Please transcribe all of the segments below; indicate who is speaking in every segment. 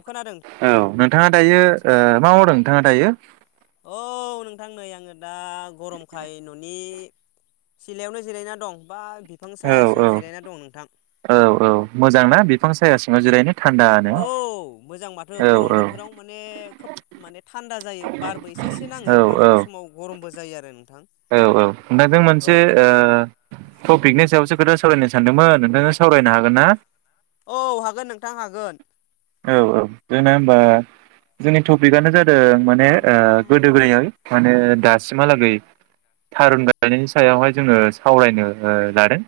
Speaker 1: अ खोनादों।
Speaker 2: औ नोंथाङा दायो ओ मा मावदों नोंथाङा दायो?
Speaker 1: औ नोंथां नै आंङो दा गरमखाय न'नि सिलायावनो जिरायना दं बा बिफां
Speaker 2: औ
Speaker 1: साया सिङाव
Speaker 2: औ
Speaker 1: जिरायना दं नोंथां।
Speaker 2: औ औ मोजां ना बिफां सायाव सिङाव जिरायनो? थान्दानो
Speaker 1: औ मोजां माथो
Speaker 2: औ
Speaker 1: गरम बोथोराव माने खोब माने थान्दा जायो बारबो एसे एसे
Speaker 2: औ
Speaker 1: नाङो मालाबा समाव गरमबो जायो आरो नोंथां।
Speaker 2: औ औ [unintelligible]
Speaker 1: औ
Speaker 2: मोनसे ओ थपिकनि सायावसो खोथा सावरायनो सानदोंमोन नोंथांजों सावरायनो हागोन ना?
Speaker 1: औ हागोन नोंथां हागोन।
Speaker 2: औ औ जोंना होबा जोंनि टपिकनो जादों माने ओ गोदो गोदाययै माने दासिमहालागै थारुन गायनायनि सायावहाय जोङो सावरायनो लादों।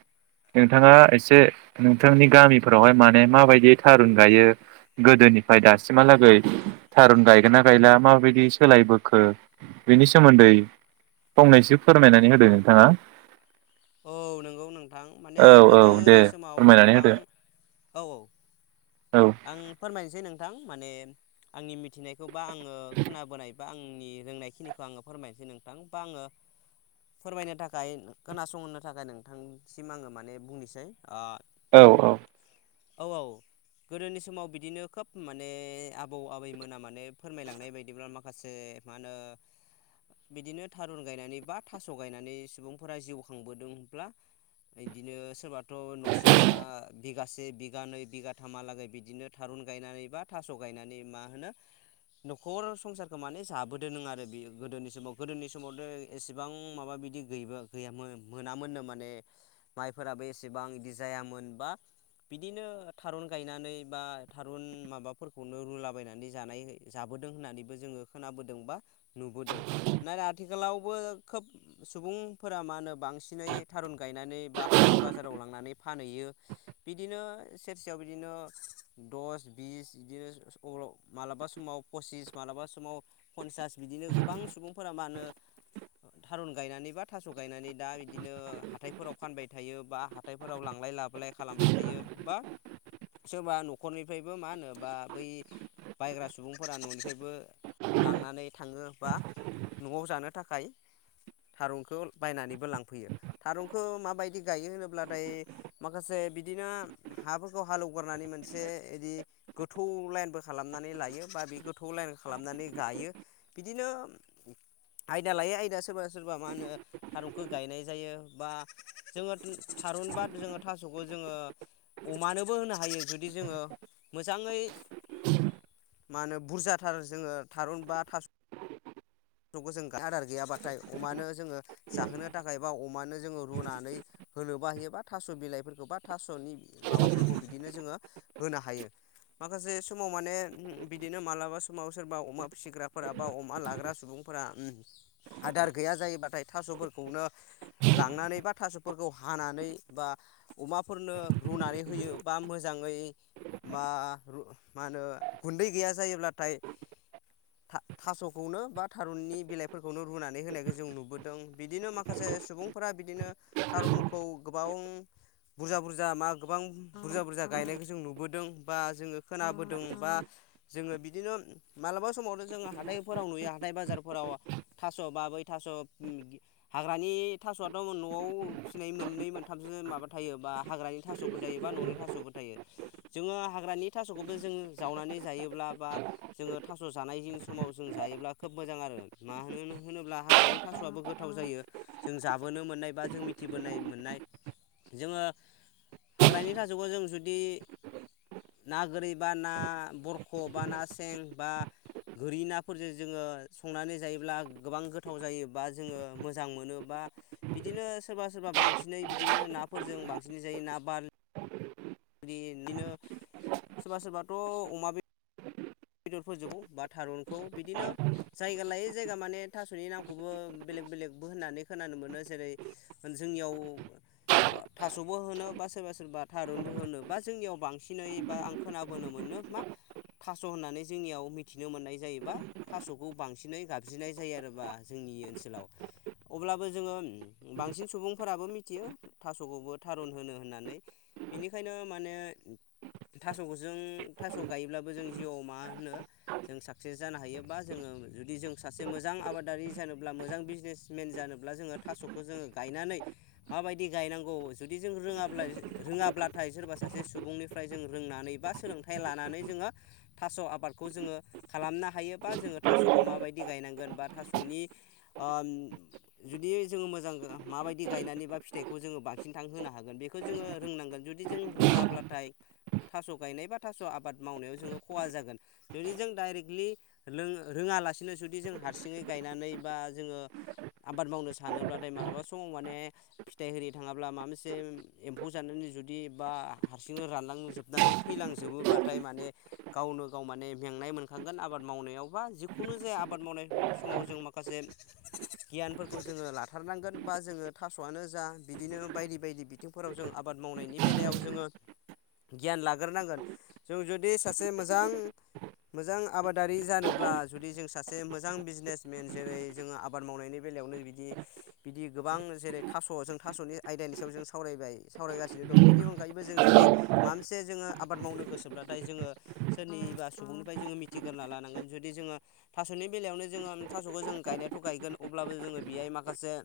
Speaker 2: नोंथाङा एसे नोंथांनि गामिफोरावहाय माने माबायदियै थारुन गायो गोदोनिफ्राय दासिमहालागै थारुन गायगोन ना गायला माबायदि सोलायबोखो बिनि सोमोन्दै फंनैसो फोरमायनानै नोंथाङा।
Speaker 1: औ नंगौ नोंथां माने
Speaker 2: औ औ दे
Speaker 1: गोदोनि समाव
Speaker 2: फोरमायनानै
Speaker 1: गोबां
Speaker 2: होदो
Speaker 1: औ औ
Speaker 2: औ
Speaker 1: आं फोरमायनोसै नोंथां माने आंनि मिथिनायखौ बा आंङो खोनाबोनाय बा आंनि रोंनायखिनिखौ आंङो फोरमायनोसै नोंथां बा आंङो फोरमायनो थाखाय खोनास संहोनो थाखाय नोंथांसिम आंङो माने बुंनोसै ओ
Speaker 2: औ औ।
Speaker 1: औ औ। गोदोनि समाव बिदिनो खोब माने आबौ आबैमोना माने फोरमायलांनाय बायदिब्ला माखासे मा होनो? बिदिनो थारुन गायनानै बा थास गायनानै सुबुंफोरा खांबोदोंब्ला इदिनो सोरबाथ' न'सेयावनो बिगासे बिगानै बिगाथामहालागै बिदिनो थारुन गायनानै बा थास' गायनानै मा होनो न'खर संसारखौ माने जाबोदोनों आरो बियो गोदोनि समाव गोदोनि समावदे एसेबां माबा बिदि गै गैयामोन मोनामोननो माने माइफोराबो एसेबां बिदि जायामोनबा बिदिनो थारुन गायनानै बा थारुन माबाफोरखौनो रुलाबायनानै जानाय जाबोदों होननानैबो जोंङो खोनाबोदों बा नुबोदों नाथाय आथिखालावबो खोब सुबुंफोरा मा होनो बांसिनै थारुन गायनानै बा हाथाय बाजाराव लांनानै फानहैयो बिदिनो सेरसेयाव बिदिनो दस बिस बिदिनो अ मालाबा समाव फसिस मालाबा समाव पन्सास बिदिनो गोबां सुबुंफोरा मा होनो थारुन गायनानै बा थास' गायनानै दा बिदिनो हाथायफोराव फानबाय थायो बा हा थायफोराव लांलाय लाबोलाय खालामबाय थायो बा सोरबा न'खरनिफ्रायबो मा होनोबा बै बायग्रा सुबुंफोरा न'निफ्रायबो लांनानै थाङो बा न'आव जानो थाखाय थारुनखौ बायनानैबो लांफैयो थारुनखौ माबायदि गायो होनोब्लाथाय माखासे बिदिनो हाफोरखौ हालेवगारनानै मोनसे इदि गोथौ लाइनबो खालामनानै लायो बा बे गोथौ लाइन खालामनानै गायो। बिदिनो आयदा लायै आयदा सोरबा सोरबा मा होनो थारुनखौ गायनाय जायो बा जोंङो थारुनबा जोंङो थास'खौ जोंङो अमानोबो होनो हायो जुदि जोंङो मोजाङै मा होनो बुरजाथार जोंङो थारुन बा थास' खौ जों आदार गैयाबाथाय अमानो जोंङो जाहोनो थाखाय बा अमानो जोंङो रुनानै होनोबो हायो बा थास' बिलाइफोरखौ बा थास'नि माबाफोरखौ बिदिनो जोंङो होनो हायो माखासे समाव माने बिदिनो मालाबा समाव सोरबा अमा फिसिग्राफोरा बा अमा लाग्रा सुबुंफोरा आदार गैया जायोबाथाय थास'फोरखौनो लांनानै बा थास' फोरखौ हानानै बा अमाफोरनो रुनानै होयो बा मोजाङै मा रु मा होनो गुन्दै गैया जायोब्लाथाय था-थास'खौनो बा थारुननि बिलाइफोरखौनो रुनानै होनायखौ जों नुबोदों बिदिनो माखासे सुबुं फोरा बिदिनो थारमुखौ गोबां बुरजा बुरजा मा गोबां बुरजा बुरजा गायनायखौ जों नुबोदों बा जोंङो खोनाबोदों बा जोंङो बिदिनो मालाबा समावनो जोंङो हाथायफोराव नुयो हाथाय बाजारफोराव थास' बा बै थास' हाग्रानि थास'आ थ न'आव फिसिनाय मोननै मोनथामसो माबा थायो बा हाग्रानि थास'बो थायो बा न'नि थास'बो थायो। जोंङो हाग्रानि थास'खौबो जों जावनानै जायोब्ला बा जोंङो थास' जानाय दिन समाव जों जायोब्ला खोब मोजां आरो मानो होनोब्ला हाग्रानि थास'आबो गोथाव जायो। जों जाबोनो मोननाय बा जों मिथिबोनाय मोननाय जोंङो हाग्रानि थासखौ जों जुदि ना गोरि बा ना बरख' बा ना सें बा गोरि नाफोरजों जोंङो संनानै जायोब्ला गोबां गोथाव जायो बा जोंङो मोजां मोनो बा बिदिनो सोरबा सोरबा बांसिनै बिदिनो नाफोरजों बांसिनै जायो ना बार लि इदिनो सोरबा सोरबाथ' अमा बे बेदर फोरजो बा थारुनखौ बिदिनो जायगा लायो जायगा माने थास'नि नामखौबो बेलेग बेलेग होननानै खोनानो मोनो जेरै जोंनियाव थास'बो होनो बा सोरबा सोरबा थारुनबो होनो बा जोंनियाव बांसिनै बा आं खोनाबोनो मोनो मा थास' होननानै जोंनियाव मिथिनो मोननाय जायोबा थास'खौ बांसिनै गाबज्रिनाय जायो आरोबा जोंनि ओनसोलाव अब्लाबो जोङो बांसिन सुबुंफोराबो मिथियो। थास'खौबो थारुन होनो होननानै बिनिखायनो माने थास'खौ जों थास' गायोब्लाबो जों जिउआव मा होनो जों साक्सेस जानो हायोबा जोङो जुदि जों सासे मोजां आबादारि जानोब्ला मोजां बिजनेस मेेन जानोब्ला जोङो थास'खौ जोङो गायनानै माबायदि गायनांगौ जुदि जों रोङाब्ला रोङाब्लाथाय सोरबा सासे सुबुंनि फ्राय जों रोंनानै बा सोलोंथाइ लानानै जोङो थास' आबादखौ जोङो खालामनो हायोबा जोङो थास'खौ माबायदि गायनांगोन बा थास' सनि ओम जुदि जोङो मोजां मााबायदि गायनानै बा फिथाइखौ जोङो बांसिन थां होनो हागोन बे खौ जोङो रोंनांगोन जुदि जों रोङाब्लाथाय थास' गायनाय बा थास' आबाद मावनायाव जोङो खहा जागोन। जुदि जों डाइरेक्टलि रों रोङालासिनो जुदि जों हारसिङै गायनानै बा जोङो आबाद मावनो सानोब्लाथाय मालाबा समाव माने फिथाइ हिरि थाङाब्ला माबा मोनसे एम्फौ जानानै जुदि बा हारसिंनो रानलांजोबनानै थैलांजोबोब्लाथाय माने गावनो गाव माने मेंनाय मोनखांगोन आबाद मावनायावबा जिखुनु जाया आबाद मावनाय समाव जों माखासे गियानफोरखौ जोङो लाथारनांगोन बा जोङो थास'आनो जा बिदिनो बायदि बायदि थिंफोराव जों आबाद मावनायनि बेलायाव जोङो गियान लाग्रोनांगोन जों जुदिस सासे मोजां मोजां आबादारि जानोब्ला जुदि जों सासे मोजां बिजनेसमेन जरै जोङो आबाद मावनायनि बेलायावनो बिदि बिदि गोबां जेरै थास' जों थास'नि आयदानि सायाव जों सावरायबाय। सावरायगासिनो दं बिनि अनगायैबो जों जुदि माबा मोनसे जोङो आबाद मावनो गोसोब्लाथाय जोङो सोरनिबा सुबुंनिफ्राय जोङो मिथिग्रोना लानांगोन जुदि जोङो थास'नि बेलायावनो जोङो थास'खौ जों गायनायाथ' गायगोन अब्लाबो जोङो बेहाय माखासे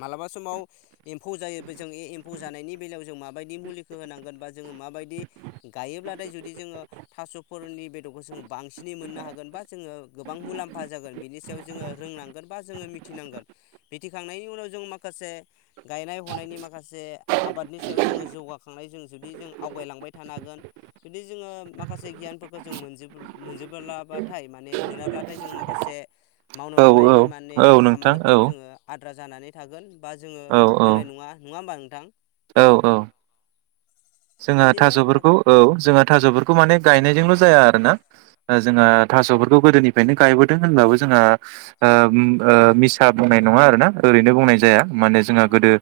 Speaker 1: मालाबा समाव एम्फौ जायो बे जोंनि एम्फौ जानायनि बेलायाव जों माबायदि मुलिखौ होनांगोन बा जोङो माबायदि गायोब्लाथाय जुदि जोङो थास'फोरनि बेदरखौ जोङो बांसिनै मोननो हागोन बा जोङो गोबां मुलाम्फा जागोन बिनि सायाव जोङो रोंनांगोन बा जोङो मिथिनांगोन मिथिखांनायनि उनाव जों माखासे गायनाय हनायनि माखासे आबादनि सायाव जोङो जौगाखांनाय जों जुदि जों आवगायलांबाय थानो हागोन। जुदि जोङो माखासे गियानफोरखौ जों मोनजोबो मोनजोबोला बा थाय माने मोनाब्लाथाय जों माखासे मावनो
Speaker 2: औ औ
Speaker 1: लानाय माने
Speaker 2: औ नोंथां औ
Speaker 1: खामानिफोर जोङो आद्रा जानानै थागोन बा जोङो
Speaker 2: औ
Speaker 1: रोंनाय नङा नङा होमबा नोंथां?
Speaker 2: औ, औ जोंहा
Speaker 1: बिदिनो मा
Speaker 2: थास'फोरखौ औ जोंहा थास'फोरखौ माने गायनायजोंल' जाया आरो ना। जोंहा थास'फोरखौ गोदोनिफ्रायनो गायबोदों होनब्लाबो जोंहा ओ उम ओ मिसा बुंनाय नङा आरो ना ओरैनो बुंनाय जाया माने जोंहा गोदो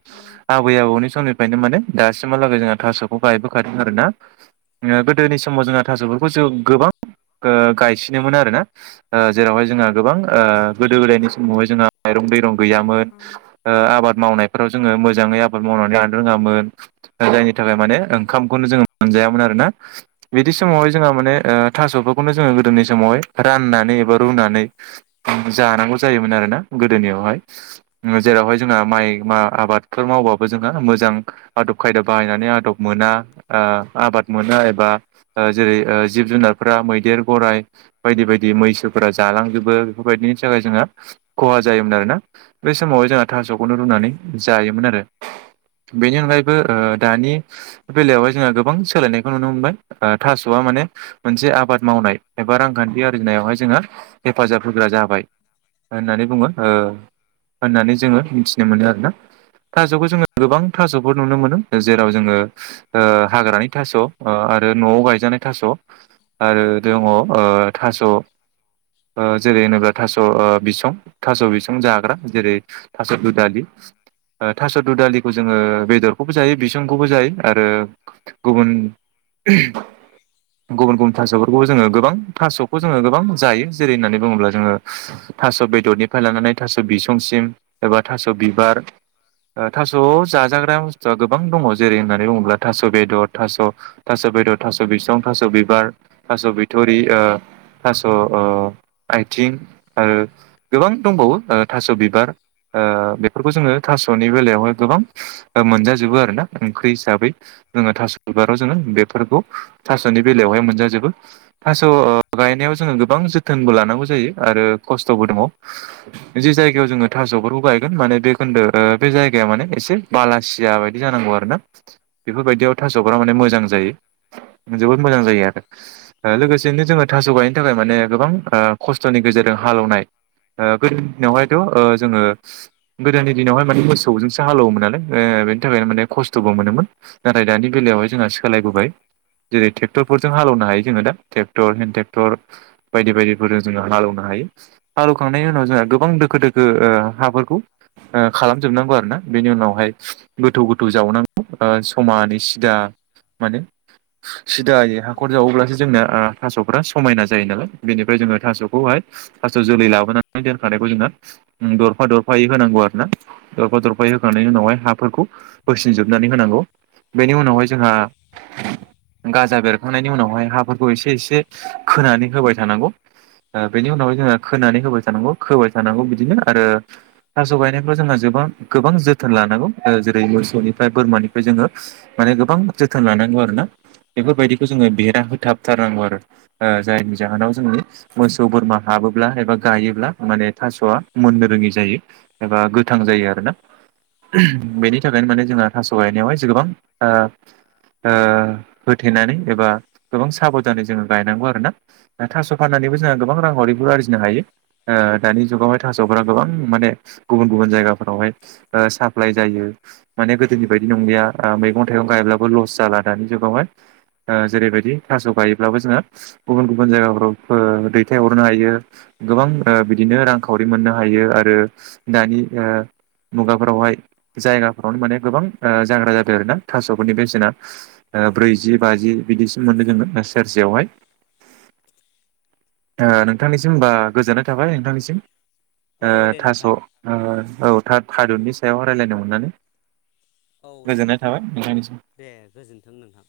Speaker 2: आबै आबौनि समनिफ्रायनो माने दासिमहालागै जोंहा थास'ब बो गायबोखादों आरो ना [unintelligible] [unintelligible] गोदोनि समाव जोंहा थास'फोरखौ जों गोबां ओ गायसिनोमोन आरोना। ओ जेरावहाय जोंहा गोबां ओ गोदो गोदायनि समावहाय जोंहा माइरं दैरं गैयामोन ओ आबाद मावनायफोराव जोङो मोजाङै आबाद मावनानै लानो रोङामोन जायनि थाखाय माने ओंखामखौनो जोङो मोनजायामोन आरो ना बिदि
Speaker 1: नंगौ
Speaker 2: समावहाय जोंहा माने ओ थास'फोरखौनो जोङो गोदोनि समावहाय राननानै एबा रुनानै जानांगौ जायोमोन आरोना गोदोनियावहाय उम जेरावहाय जोंहा माइ मा आबादफोर मावबाबो जोंङो मोजां आदब खायदा बाहायनानै आदब आ ओ आबाद मोनो एबा ओ जेरै जिब जुनारफोरा मैदेर गराइ बायदि बायदि मैसोफोरा जालांजोबो बेफोरबायदिनि थाखाय जोङो खहा जायोमोन आरोना बे समावहाय जोंहा थास'खौनो रुनानै जायोमोन आरो बेनि अनगायैबो ओ दानि बेलायावहाय जोंहा गोबां सोलायनायखौ नुनो मोनबाय ओ थास'आ माने मोनसे आबाद मावनाय एबा रांखान्थि आरजिनायावहाय जोङो हेफाजाब होग्रा जाबाय होननानै बुङो ओ होननानै जोङो मिथिनो मोनो आरोना थास'खौ जोङो गोबां थास'फोर नुनो मोनो जेराव जोङो ओ हाग्रानि थास' ओ आरो न'आव गायजानाय थास' आरो दङ ओ थास' ओ जेरै होनोब्ला थास' ओ बिसं थास' बिसं जाग्रा जेरै थास' दुदालि ओ थास' दुदालिखौ जोङो बेदरखौबो जायो बिसंखौबो जायो आरो गुबुन गुबुन गुबुन थास'फोरखौबो जोङो गोबां थास'खौ जोङो गोबां जायो जेरै होननानै बुङोब्ला जोङो थास' बेदरनिफ्राय लानानै थास' बिसंसिम एबा थास' बिबार ओ थास' जाजाग्रा बुस्थुआ गोबां दङ जेरै होनना बुङोब्ला थास' बेदर थास' थास' बेदर थास' बिसं थास' बिबार थास' बिथ'रि ओ थास' ओ आइथिं ओ गोबां दंबावो ओ थास' बिबार ओ बेफोरखौ जोङो थास'नि बेलायावहाय गोबां ओ मोनजा जोबो आरो ना उम खै हिसाबै जोङो थास' बिबाराव जोङो बेफोरखौ थास'नि बेलायावहाय मोनजा जोबो। थास' ओ गायनायाव जोङो गोबां जोथोनबो लानांगौ जायो आरो खस्थ'बो दङ। जि जायगायाव जोङो थास'फोरखौ गायगोन माने बे खोन्दो ओ बे जायगाया माने एसे बालासिया बायदि जानांगौ आरो ना बेफोरबायदियाव थास'बिबारा माने मोजां जायो जोबोद मोजां जायो आरो ओ‌ लोगोसेनो जोंङो थास' गायनो थाखाय माने गोबां ओ खस्थ'नि गेजेरजों हालेवनाय ओ गोदोनि दिनावहायथ' ओ जोङो गोदोनि दिनावहाय माने मोसौजोंसो हाल एवोमोन नालाय ओ बेनि थाखायनो माने खस्थ [unintelligible] मोनोमोन नाथाय दानि बेलायावहाय जोंहा सोलायबोबाय जेरै ट्रेक्टरफोरजों हालावनो हायो जोङो दा ट्रेक्टर हेन ट्रेक्टर बायदि बायदिफोरजों जोंङो हाल एवनो हायो। हाल एवखांनायनि उनाव जोंहा गोबां दोखो दोखो ओ हाफोरखौ ओ खालामजोबनांगौ आरो ना बेनि उनावहाय गोथौ गोथौ जावनांग ओ समानै सिदा माने सिदायै हाखर जावोब्लासो जोंना ओ थास'फ्रा समायना जायो नालाय बेनिफ्राय जोंङो थास'खौहाय थास' जोलै लाबोनानै दोनखानायखौ जोंना उम दरफा दरफायै होनांगौ आरो ना दरफा दरफायै होखांनायनि उनावहाय हाफोरखौ होसिनजोब होननानै होनांगौ बेनि उनावहाय जोंहा गाजा बेरखांनायनि उनावहाय हाफोरखौ एसे एसे खोनानै होबाय थानांगौ। ओ बेनि उनावहाय जोंङो खोनानै होबाय थानांगौ खोबाय थानांगौ बिदिनो आरो थास' गायनायफ्राव जोंहा जोबां गोबां जोथोन लानांगौ ओ जेरै मोसौनिफ्राय बोरमानिफ्राय जोङो माने गोबां जोथोन लानांगौ आरोना बेफोरबायदिखौ जोंङो बेरा होथाबथारनांगौ आरो ओ जायनि जाहोनाव जोंनि मोसौ बोरमा हाबोब्ला एबा गायोब्ला माने थास'आ मोननो रोङि जायो। एबा गोथां जायो आरो ना बेनि थाखायनो माने जोंहा थास' गायनायावहाय जो गोबां ओ ओ होथेनानै एबा गोबां साबोधानै जोंङो गायनांगौ आरो ना थास' फाननानैबो जोंहा गोबां रां खावरिबो आरजिनो हायो। ओ दानि जुगावहाय थास'फोरा गोबां माने गुबुन गुबुन जायगाफोरावहाय ओ साप्लाय जायो माने गोख दोनि बायदि नंलिया ओ मैगं थाइगं गायब्लाबो लस जाला दानि जुगावहाय ओ जेरैबायदि थास' गायोब्लाबो जोंङो गुबुन गुबुन जायगाफोराव ओ दैथायहरनो हायो। गोबां ओ बिदिनो रांखावरि मोननो हायो आरो दानि ओ मुगाफोरावहाय जायगाफ्रावनो माने गोबां ओ जाग्रा जाबाय आरोना थास'फोरनि बेसेना ओ ब्रैजि बाजि बिदिसिम मोनो [unintelligible] सेरसेयावहाय। ओ नोंथांनिसिम होमबा गोजोननाय थाबाय नोंथांनिसिम।
Speaker 1: औ
Speaker 2: ओ
Speaker 1: दे
Speaker 2: थास'
Speaker 1: नोंथां
Speaker 2: औ थारुननि सायाव रायलायनो मोननानै
Speaker 1: औ दे नोंथां
Speaker 2: थाबाय
Speaker 1: गोजोननाय
Speaker 2: नोंथांनिसिम
Speaker 1: थाबाय दे गोजोनथों नोंथां।